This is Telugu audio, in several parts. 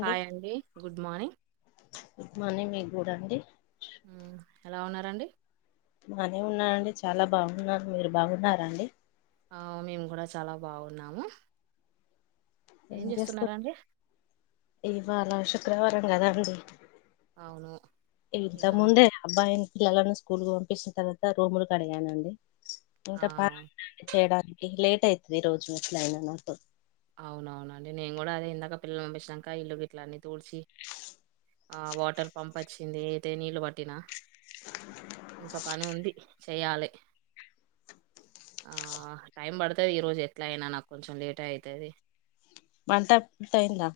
హాయ్ అండి గుడ్ మార్నింగ్ గుడ్ మార్నింగ్ మీకు గుడ అండి ఊ ఎలా ఉన్నారండి. బానే ఉన్నానండి చాలా బాగున్నాను మీరు బాగున్నారా అండి ఆ మేము కూడా చాలా బాగున్నాము. ఏం చేస్తున్నారండి. ఇవాళ శుక్రవారం కదాండి అవును. ఇగ ఇంతకు ముందే అబ్బాయిని పిల్లలను స్కూల్ కి పంపించిన తర్వాత రూములు కడగాలంది ఆ! ఇంక పనుందండి చేయడానికి లేట్ అయితది ఈ రోజు ఎట్లయినా నాకు అవునవునండి నేను కూడా అదే ఇందాక పిల్లని పంపించినంక ఇల్లు గిట్ల అన్నీ తూడ్చి ఆ వాటర్ పంప్ వచ్చింది అయితే నీళ్లు పట్టినా. ఇంకా పని ఉంది చేయాలి. ఆ టైం పడుతది ఈరోజు ఎట్లా అయినా నాకు కొంచెం లేటే అయితది వంటంత అయిందా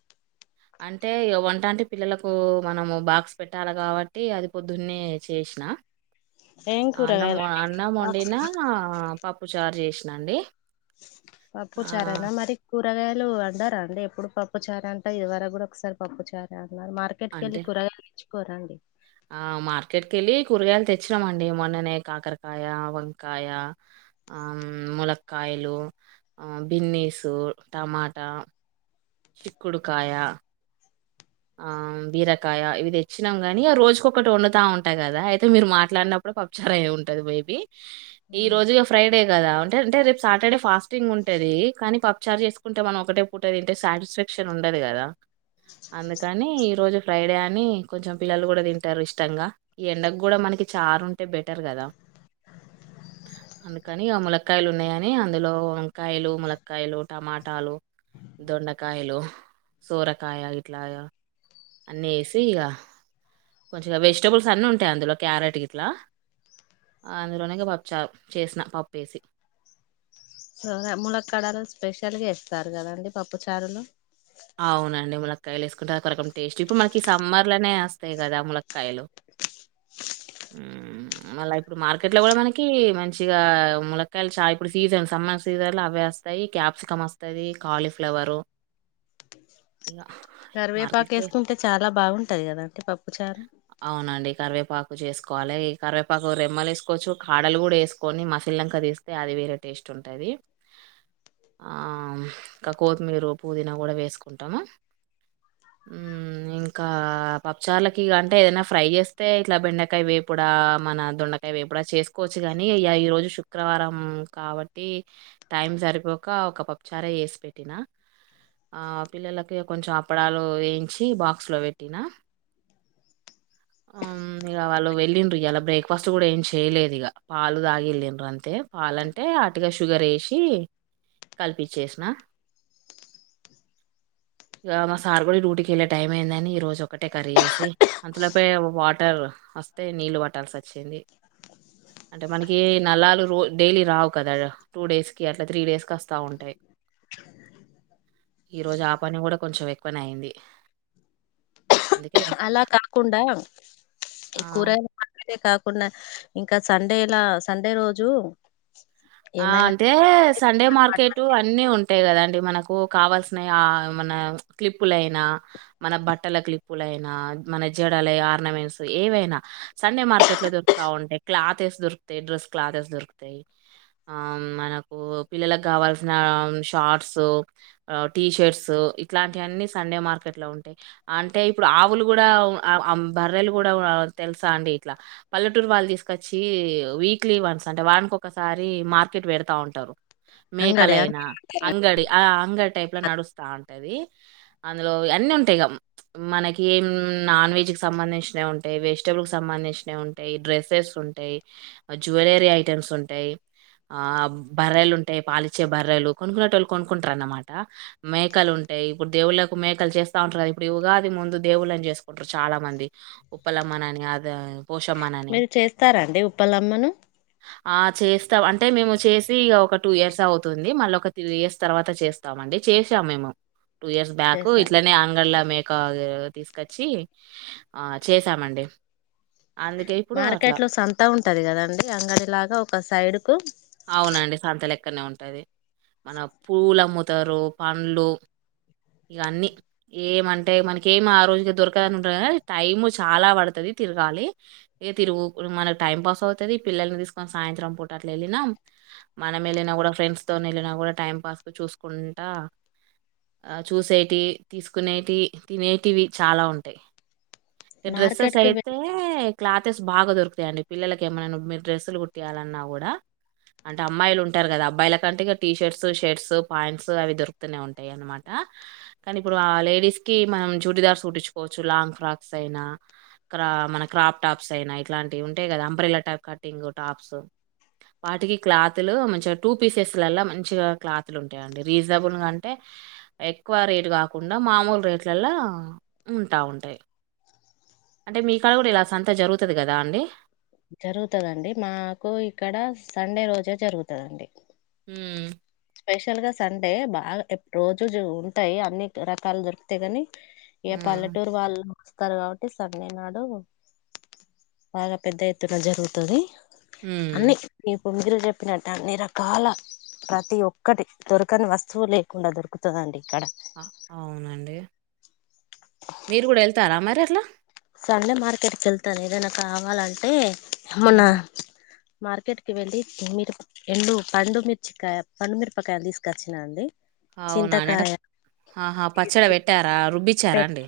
అంటే ఇగ వంటంటే పిల్లలకు మనము బాక్స్ పెట్టాలి కాబట్టి అది పొద్దున్నే చేస్ నా ఏం అన్నం కూరగాయలు అన్నం బాక్స్ వొండినా పప్పు చారు చేసినాండి పప్పు చారేనా మరి. కూరగాయలు అండరా అండి ఎప్పుడు పప్పు చార అంట ఇదివరకు కూడా ఒకసారి పప్పు చారా మరి మార్కెట్ అంటే వెళ్ళి కూరగాయలు తెచుకోరండి. ఆ మార్కెట్‌కెళ్ళి కూరగాయలు తెచ్చినామండి మొన్ననే కాకరకాయ వంకాయ ఆ ములక్కయ్ ఎలు, ఆ బిన్నీసు, టమాట. చిక్కుడుకాయ ఆ బీరకాయ ఇవి తెచ్చినం గని ఇగ రోజుకొకటి వండుతా ఉంట కదా అయితే మీరు మాట్లాడినప్పుడు అ పప్ చారె ఉంటది మెబి ఈ రోజు ఇగ ఫ్రైడే కదా అంటే అంటే రేప్ సాటర్డే ఫాస్టింగ్ ఉంటే డేది కానీ పప్చార్ చేసుకుంటే మనం ఒకటే పూట దింటే సాటిస్ఫాక్షన్ ఉండదు కదా. అందుకని ఈ రోజు ఫ్రైడే అని కొంచెం పిల్లలు కూడా తింటారు ఇష్టంగా ఈ ఎండకు కూడా మనకి చా అరుంటే బెటర్ కదా అందుకని అ ములక్కాయలు ఉన్నాయని, అందులో వంకాయలు ములక్కాయలు టమాటాలు. దొండకాయలు, సోరకాయా. ఇట్లాగా అన్ని ఏసిఇగ. కొంచెఇగా వెజిటబుల్స్ అన్ని ఉంటాయి, అందులో క్యారెట్ గిట్ల. అందులోనే ఇగా పప్పుచారు చేసిన పప్పు ఎసి. ములక్కాడలు స్పెషల్ గా ఎస్తారు కదండి పప్పు చారు లో. ఆ అవునండి ములక్కాయలు వేసుకుంటారు. కొరకం టేస్ట్ ఇప్పుడు మనకి ఈ సమ్మర్ లోనే వస్తాయి. కదా ములక్కాయలు. [inaudible] మళ్ళా ఇప్పుడు మార్కెట్ లో కూడా మనకి మంచిగా ములక్కకాయలు చాలా ఇప్పుడు సీజన్ సమ్మర్. సీజర్ల అవ్వే వస్తాయి. క్యాప్సికం వస్తంద. కాలీఫ్లవరు. కరివేపాకు మార్కెట్కి పేరు, వేసుకుంటే చాలా బాగుంటది కదండి పప్పుచారు అవునండి కర్వేప్. పాకు చేసుకోవాలి. ఈ కరివేపాకు రెమ్మలు వసుకోవచ్చు. కాడలు కూడా వేసుకొని మసీల్నాంక తీస్తే అది వేరే. టేస్ట్ ఉంటది, ఇంక కొత్తిమీరు పుదినా కూడా వేస్త. కుంటామా. ఉహ్ ఇంకా పచ్చళ్లకీ అంటే ఏదైనా ఫ్రై చేస్తే ఇట్లా బెండకాయ వేపూడు. ఇగ మన దొండకాయ వేప్పుడు ఆ చేసుకోవచ్చు. కాగానీ అ ఈ రోజు శుక్రవారం కాబట్టి. టైం సరిపోక ఒక పప్పుచారే చేసి పెట్టిన. ఆ పిల్లలకి కొంచెం అప్పడాలు వేయించి. బాక్స్ లో పెట్టినా. [unintelligible] హ్మ్ ఇగ వాళ్ళు వెళ్ళండ్రి. ఇయల బ్రేక్ఫాస్ట్ కూడా ఏం చేయలేదు. ఇగ పాలు తాగి వెళ్ళిండ్రు అంతే. పాలంటే హాటుగా షుగర్ వేసి కలిపించేసిన. [inaudible] ఇగ మా సార్ కూడా డ్యూటీకెళ్లే టైం అయిందని. ఈ రోజు ఒకటే కర్రీ చేేసి అంత లోపే వాటర్. వస్తే నీళ్లు పట్టాల్సి వచ్చింది. అంటే మనకి నల్లాలు రో డైలీ రావు కదా. టూ డేస్ కి అట్లా త్రీ డేస్ కి వస్తా ఉంటాయి. ఈరోజు ఆ పని కూడా కొంచెం ఎక్కువనే అయింది. అందుకే అలా కాకుండా ఈ ఆ కూరగాయల మార్కెట్ కా. కుండా ఇంకా సండేలా సండే రోజు. ఆ ఏమైనా అంటే సండే చికెన్ మటన్ మార్కెటు అన్ని ఉం. అంతే కదా అండి మనకు కావాల్సిన ఆ మన క్లిప్పులయిన మన బట్టల క్లిప్పులయినా. యినా మన జడల ఆర్నమెంట్స్ ఏవైనా సండే మార్కెట్ లో దొరుకుతా ఉంటయి క్లాత్స్. దొరుకుతాయి డ్రెస్ క్లాత్స్ దొరుకుతాయి. ఆ మనకు పిల్లలకు కావాల్సిన షార్ట్స్, టీ షర్ట్స్. ఇట్లాంటివన్నీ సండే మార్కెట్ లో ఉంటాయి అంటే ఇప్పుడు ఆవులు కూడా బర్రెలు కూడా. తెలుసా అండి ఇట్లా పల్లెటూరు వాళ్ళు తీసుకొచ్చి వీక్లీ వన్స్ అట్లా అంటే వారానికి ఒక. సారీ మార్కెట్ పెడతా ఉంటారు. మేకలైన అంగడి ఆ అంగడి టైప్ లో నడుస్తా ఉంటది. అందులో అన్నీ ఉంటాయి. ఇగ మనకి నాన్ వెజ్ కి సంబంధించినవి ఉంటాయి. వెజిటబుల్ కి సంబం. దించినాయి ఉంటాయి. డ్రస్సెస్ ఉంటాయి. జ్యువెలరీ ఐటెమ్స్ ఉంటాయి. ఆ బర్రలు ఉంటాయి. పాలిచే బర్రెలు కొనుకునేటోళ్ళు కొనుక్కుంటరునమాట మేకలు. ఉంటాయి. ఇప్పుడు దేవుళ్ళలకు మేకలు చేస్తా ఉంటారు. కదా ఇప్పుడు ఉగాది ముందు దేవుళ్ళని చేసుకుంటారు. చాలా మంది. ఉప్పలమ్మని అనిఅదో. మీరు చేస్తారా అండి ఉప్పలమ్మను ఆ చేస్ స్తాం అంటే మేము చేసి ఒక టూ ఇయర్స్ అవుతుంది మళ్ళీ ఒక త్రీ ఇయర్స్ తర్వాత చేస్తామండి చేసాం మేము టూ ఇయర్స్ బ్యాక్ చేశారు ఇట్లనే అంగల్లా మే క తీసుకొచ్చి ఆ చేసామండి అందుకే ఇప్పుడు అట్లా మార్కెట్ లో సంత ఉంటది కదండి అంగడి లాగా ఒక సైడ్ కు అవునండి సంత లెక్కనే ఉంటది మన పూలు అమ్ముతరు పండ్లు ఇగ అన్నీ ఏమంటే మనక ఏమి ఆ రోజుకి దొరకదని ఉండదు గని టైం చాలా పడుతది తిరగాలి ఇ తిరుగు మనకు టైం పాస్ అవుతుది. పిల్లల్ని తీసుకొని సాయంత్రం పూట అట్లా వెళ్ళినా. మనం వెళ్ళినా కూడా ఫ్రెండ్స్ తో వెళ్ళినా కూడా టైం పాస్ కు చూసుకుంట. ఆ చూసేటివి తీసుకునేటివి తినేటివి చాలా ఉంటాయి డ్రెస్సెస్ మార్కెట్ కి వె అయితే క్లాథెస్ బాగా దొరుకుతాయండి పిల్లలకి ఏమైనా మీరు డ్రెస్సులు కుట్టియాలన్నా కూడా అంటే అమ్మాయిలు ఉంటారు కదా అబ్బాయిల కంటే ఇక టీ షర్ట్స్ షర్ట్స్ పాయింట్స్ అవి దొరుకుతూనే ఉంటాయి అనమాట ఆ కానీ ఇప్పుడు ఆ లేడీస్ కి మనం చూడిదార్స్ కుట్టిచ్చుకోవచ్చు లాంగ్ ఫ్రాక్స్ అయినా క్రా మన క్రాప్ టాప్స్ అయినా ఇట్లాంటివి ఉంటాయి కదా అంబ్రెల్ల టైప్ కటింగ్ టాప్స్ వాటికి క్లాతులు మంచిగా టూ పీసెస్లల్లా మంచిగా క్లాతులు ఉంటాయండి రీజనబుల్ గా అంటే ఎక్కువ రేటు కాకుండా మామూలు రేట్లలో ఉంటా ఉంటాయి అంటే మీ కాడ కూడా ఇలా సంత జరుగుతది కదా అండి జరుగుతదండి మాకు ఇక్కడ సండే రోజే జరుగుతదండి ఉమ్ స్పెషల్ గా సండే బాగా రోజు ఉంటాయి అన్ని రకాలు దొరుకుతాయి కాని ఇగ హ్మ్ పల్లటూరు వాళ్ళు వస్తారు కాబట్టి సండే నాడు బాగా పెద్ద ఎత్తున జరుగుతుది అన్ని హ్మ్ ఇప్పుడు మీరు చెప్పినట్ట అన్ని రకాల ప్రతి ఒక్క టి దొరకని వస్తువు లేకుండా దొరుకుతదండి ఇక్కడ అవునండి మీరు కూడా వెళ్తారా మరి అట్లా సండే మార్కెట్కి వెళ్తా ఏదైనా కావాలంటే ఏమన్నా హ్మ్ మార్కెట్ కి వెళ్ళి మీరు ఎండు పండుమిర్చికాయ పండుమిరపకాయలు తీసుకొచ్చిన అండి అవునానంట చింతకాయ ఆహా పచ్చడి పెట్టారా రుబ్బిచ్చారా అండి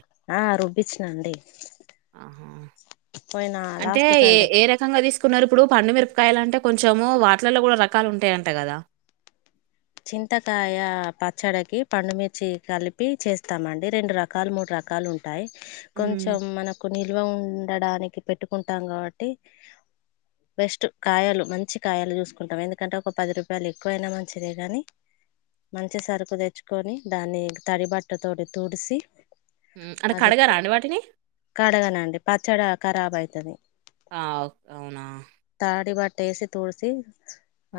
ఇచ్చిన అండి ఆహా అంటే లాస్ట్ ఏ సండే ఏ రకంగా తీసుకున్నారు ఇప్పుడు పండు మిర పకాయలు అంటే కొంచెము వాటిలల్లో కూడా రకాలు ఉంటాయంట కదా చింతకాయ పచ్చడికి పండుమిర్చి కలిపి చేస్తామండి రెండు రకాలు మూడు రకాలు ఉంటా టాయి హ్మ్ కొంచెం మనకు నిల్వ ఉండడానికి పెట్టుకుంటాం కాబట్టి బెస్ట్ కాయలు మంచి కాయలు చూసుకుంటాం ఎందుకంటే ఒక పది రూపాయలు ఎక్కువైనా మంచి దే కానీ మంచి సరుకు తెచ్చుకొని దాన్ని తడి బట్ట తోటి తుడిసి హ్మ్ అంటే అది కడగరా అండి వాటిని కడగనండి పచ్చడి ఖరాబ్ అయితుది ఆ అవునా ట్టేసి తుడిసి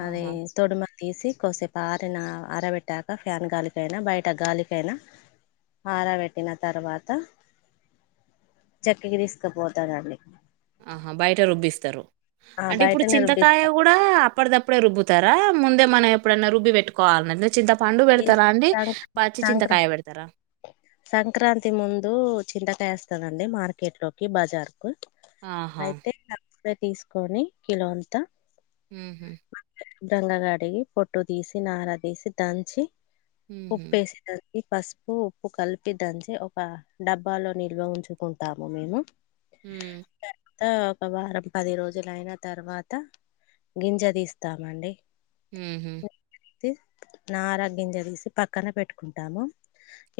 అది ఆహా తొడుమ తీసి కొద్దిసేపు ఆరినా ఆరబెట్టాక ఫ్యాన్ గాలికైనా బయట గాలికైనా ఆరా పెట్టిన తర్వాత చెక్క్కకి తీసుకుపోతారండి ఆహా బయట రుబ్బిస్తారు ఆ అంటే ఇప్పుడు బయటనే చింతకాయ రుబ్బిస్తా కూడా అప్పటిదప్పుడే రుబ్బుతారా ముందే మనం ఎప్పుడన్నా రుబ్బి పెట్టుకోవాలన చింత ఈ సంక సంక్ర పెడతారా సంక్రాంతి ముందు చింత తెస్తానండి మార్కెట్ లోకి బజార్ కు ఆహా! అయితే తీసుకొని కిలో అంతా హహ గాగాడిగి పొట్టు తీసి నారా తీసి దంచి హుహు. ఉప్పుేసి దంచి పసుపు ఉప్పు కలిపి దంచి ఒక డబ్బాలో నిల్వ ఉంచుకుంటాము మేము ఉమ్ తర్వాత ఒక వారం పది రోజులు అయిన తర్వాత గింజ తీస్తామండి హు హ్మ్ నా ఆరోగ్యం చదిసి పక్కన పెట్టుకుంటాము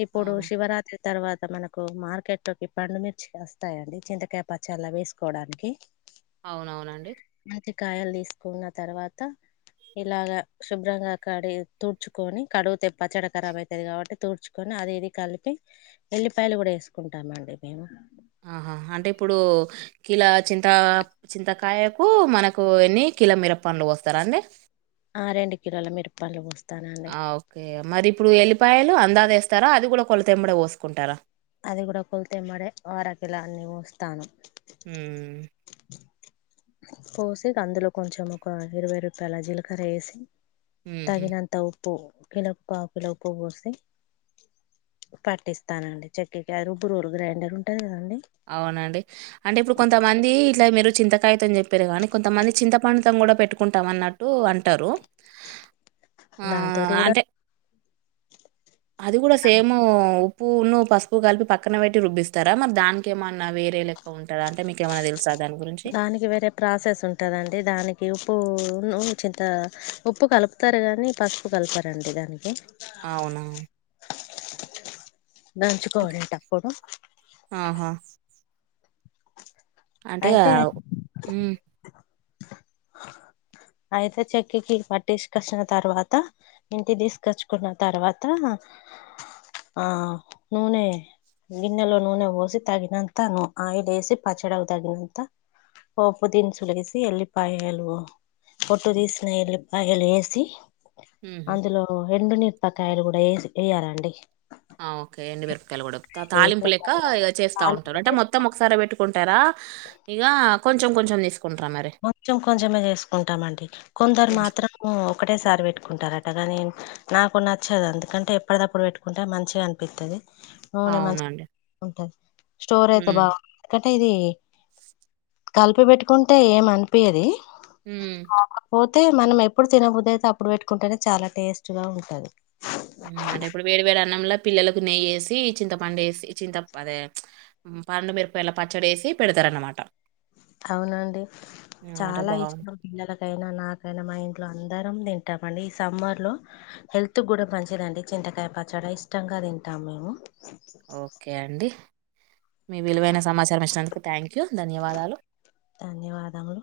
ఇప్పుడు ఆహా! శివరాత్రి తర్వాత మనకు మార్కెట్ లోకి పండుమిర్చి వస్తాయంండి చింతకాయపచ్చలా వేసుకోవడానికి అవునవునండి మంచి కాయలు తీసుకున్న తర్వాత ఇలాగ శుభ్రంగా కడి తుడ్చుకొని కడుగుతే పచ్చడి ఖరాబ్ అయితుది కాబట్టి తుడ్చుకొని అది ఇది కలిపి ఎల్లిపాయలు కూడా చేసుకుంటామండి మేము ఆహా అంటే ఇప్పుడు కీలా చింత చింతకాయకు మనకు ఎన్ని కిల మీర పండ్లు వస్తారా అండి ఆ రెండు కిలోల మిరపాలు పోస్తా ఓకే మరి ఇప్పుడు వెల్లిపాయలు అందాజేస్తారా అది కూడా కొలతమ్మడ పోసుకుంటారా అది కూడా కొల్తే మడే వరకిలాన్ని వస్తాను ఉమ్ పోసికి అందులో కొంచం ఒక ఇరవై రూపాయల జీలకర్ర వేసి హుహు. తగినంత ఉప్పు కిలప్ప కిలో ఉప్పు బసి పట్టిస్తానండి చెక్కకి రుబరురు గ్రైండర్ ఉంటది కదండి అవునండి అంటే ఇప్పుడు కొంతమంది ఇలా మీరు చింత యితం చెప్పేారు కానీ కొంతమంది చింతపంతం కూడా పెట్టుకుంటాం అన్నట్టు అంటారు దాంతోటి ఆహ్, కూడా అంటే అది కూడా సేమ్ ఉప్పున్న పసుపు కలిపి పక్కన పెట్టి రుబ్బిస్తారా మరి దానికి మీక ఏమన్నా వేరే లెక్క ఉంటారా అంటేకు ఏమన్నా తెలుసా దానికి వేరే ప్రాసెస్ ఉంటదండి దానికి ఉప్పు చింత ఉప్పు కలుపుతారు కానీ పసుపు కలపారండి దానికి అవునా అంటే దంచుకోవాలంటప్పుడు ఆహా! అంటే అయితే అయితే చెక్కకి పట్టిసుకొచ్చిన తర్వాత ఇంటి తీసుకొచ్చుకున్న తర్వాత ఆ నూనె గిన్నెలో నూనె పోసి తగినంత న ఆయిల్ వేసి పచ్చడా తగినంత ఒ పు దీన్ సులుగసి ఎళ్ ప్పయలు పొట్టు తీసిన ఎల్లిపాయలు వేసి హుహు. అందులో రెండు నీరపకాయలు కూడా వే వేయాలండి ఓకే ఎండి వెరపకాయలు కూడా వేసిన తాలింపు ెక తర్వాత చేస్తా ఉంటారు తాలింపు అంటే మొత్తం వేసుకోవాలి ఒకసారి పెట్టు కుంటారా ఇక కొంచెం కొంచెం తీసు కొంచెం కొంచెమే చేసుకుంటామండి కొందరు కొంచెం మాత్రం ఒకటేసారి పెట్టు పెట్టుకుంటారట కానీ నాకు నచ్చదు అందుకంటే ఎప్పటిదప్పుడు పెట్టుకుంటే మంచిగా అనిపిస్తుంది నూనే మంచి అవునండి. ఉంటది స్టోర్ అయితే హ్మ్. బాగుంది ఎకంటే ఇది కలిపి పెట్టుకుంటే ఏం అనిపయేది హ్మ్. అయితే మనం ఎప్పుడు తినబదు అయితే అప్పుడు పెట్టుకుంటేనే చాలా టేస్ట్ గా ఉంటది అంటే ఇప్పుడు వేడి వేడి అన్నంలో పిల్లలకు నెయ్యి వేసి చింత పడుేసి చింత అదే పండు మిరపాయలా పచ్చడి వేసి పెడతారన్నమాట అవునండి ఆ! అంటే చాలా ఇష్టం బావుంటుంది. పిల్లలకైనా నాకైనా మా ఇంట్లో అందరం తింట తింటామ అండి ఈ సమ్మర్ లో హెల్త్ కూడా మంచిదండి చింతకాయ పచ్చడా ఇష్టంగా తింటాము మేము ఓకే అండి. అ మీ విలువైన సమాచారం ఇచ్చినందుకు థ్యాంక్ యూ ధన్యవాదాలు ధన్యవాదములు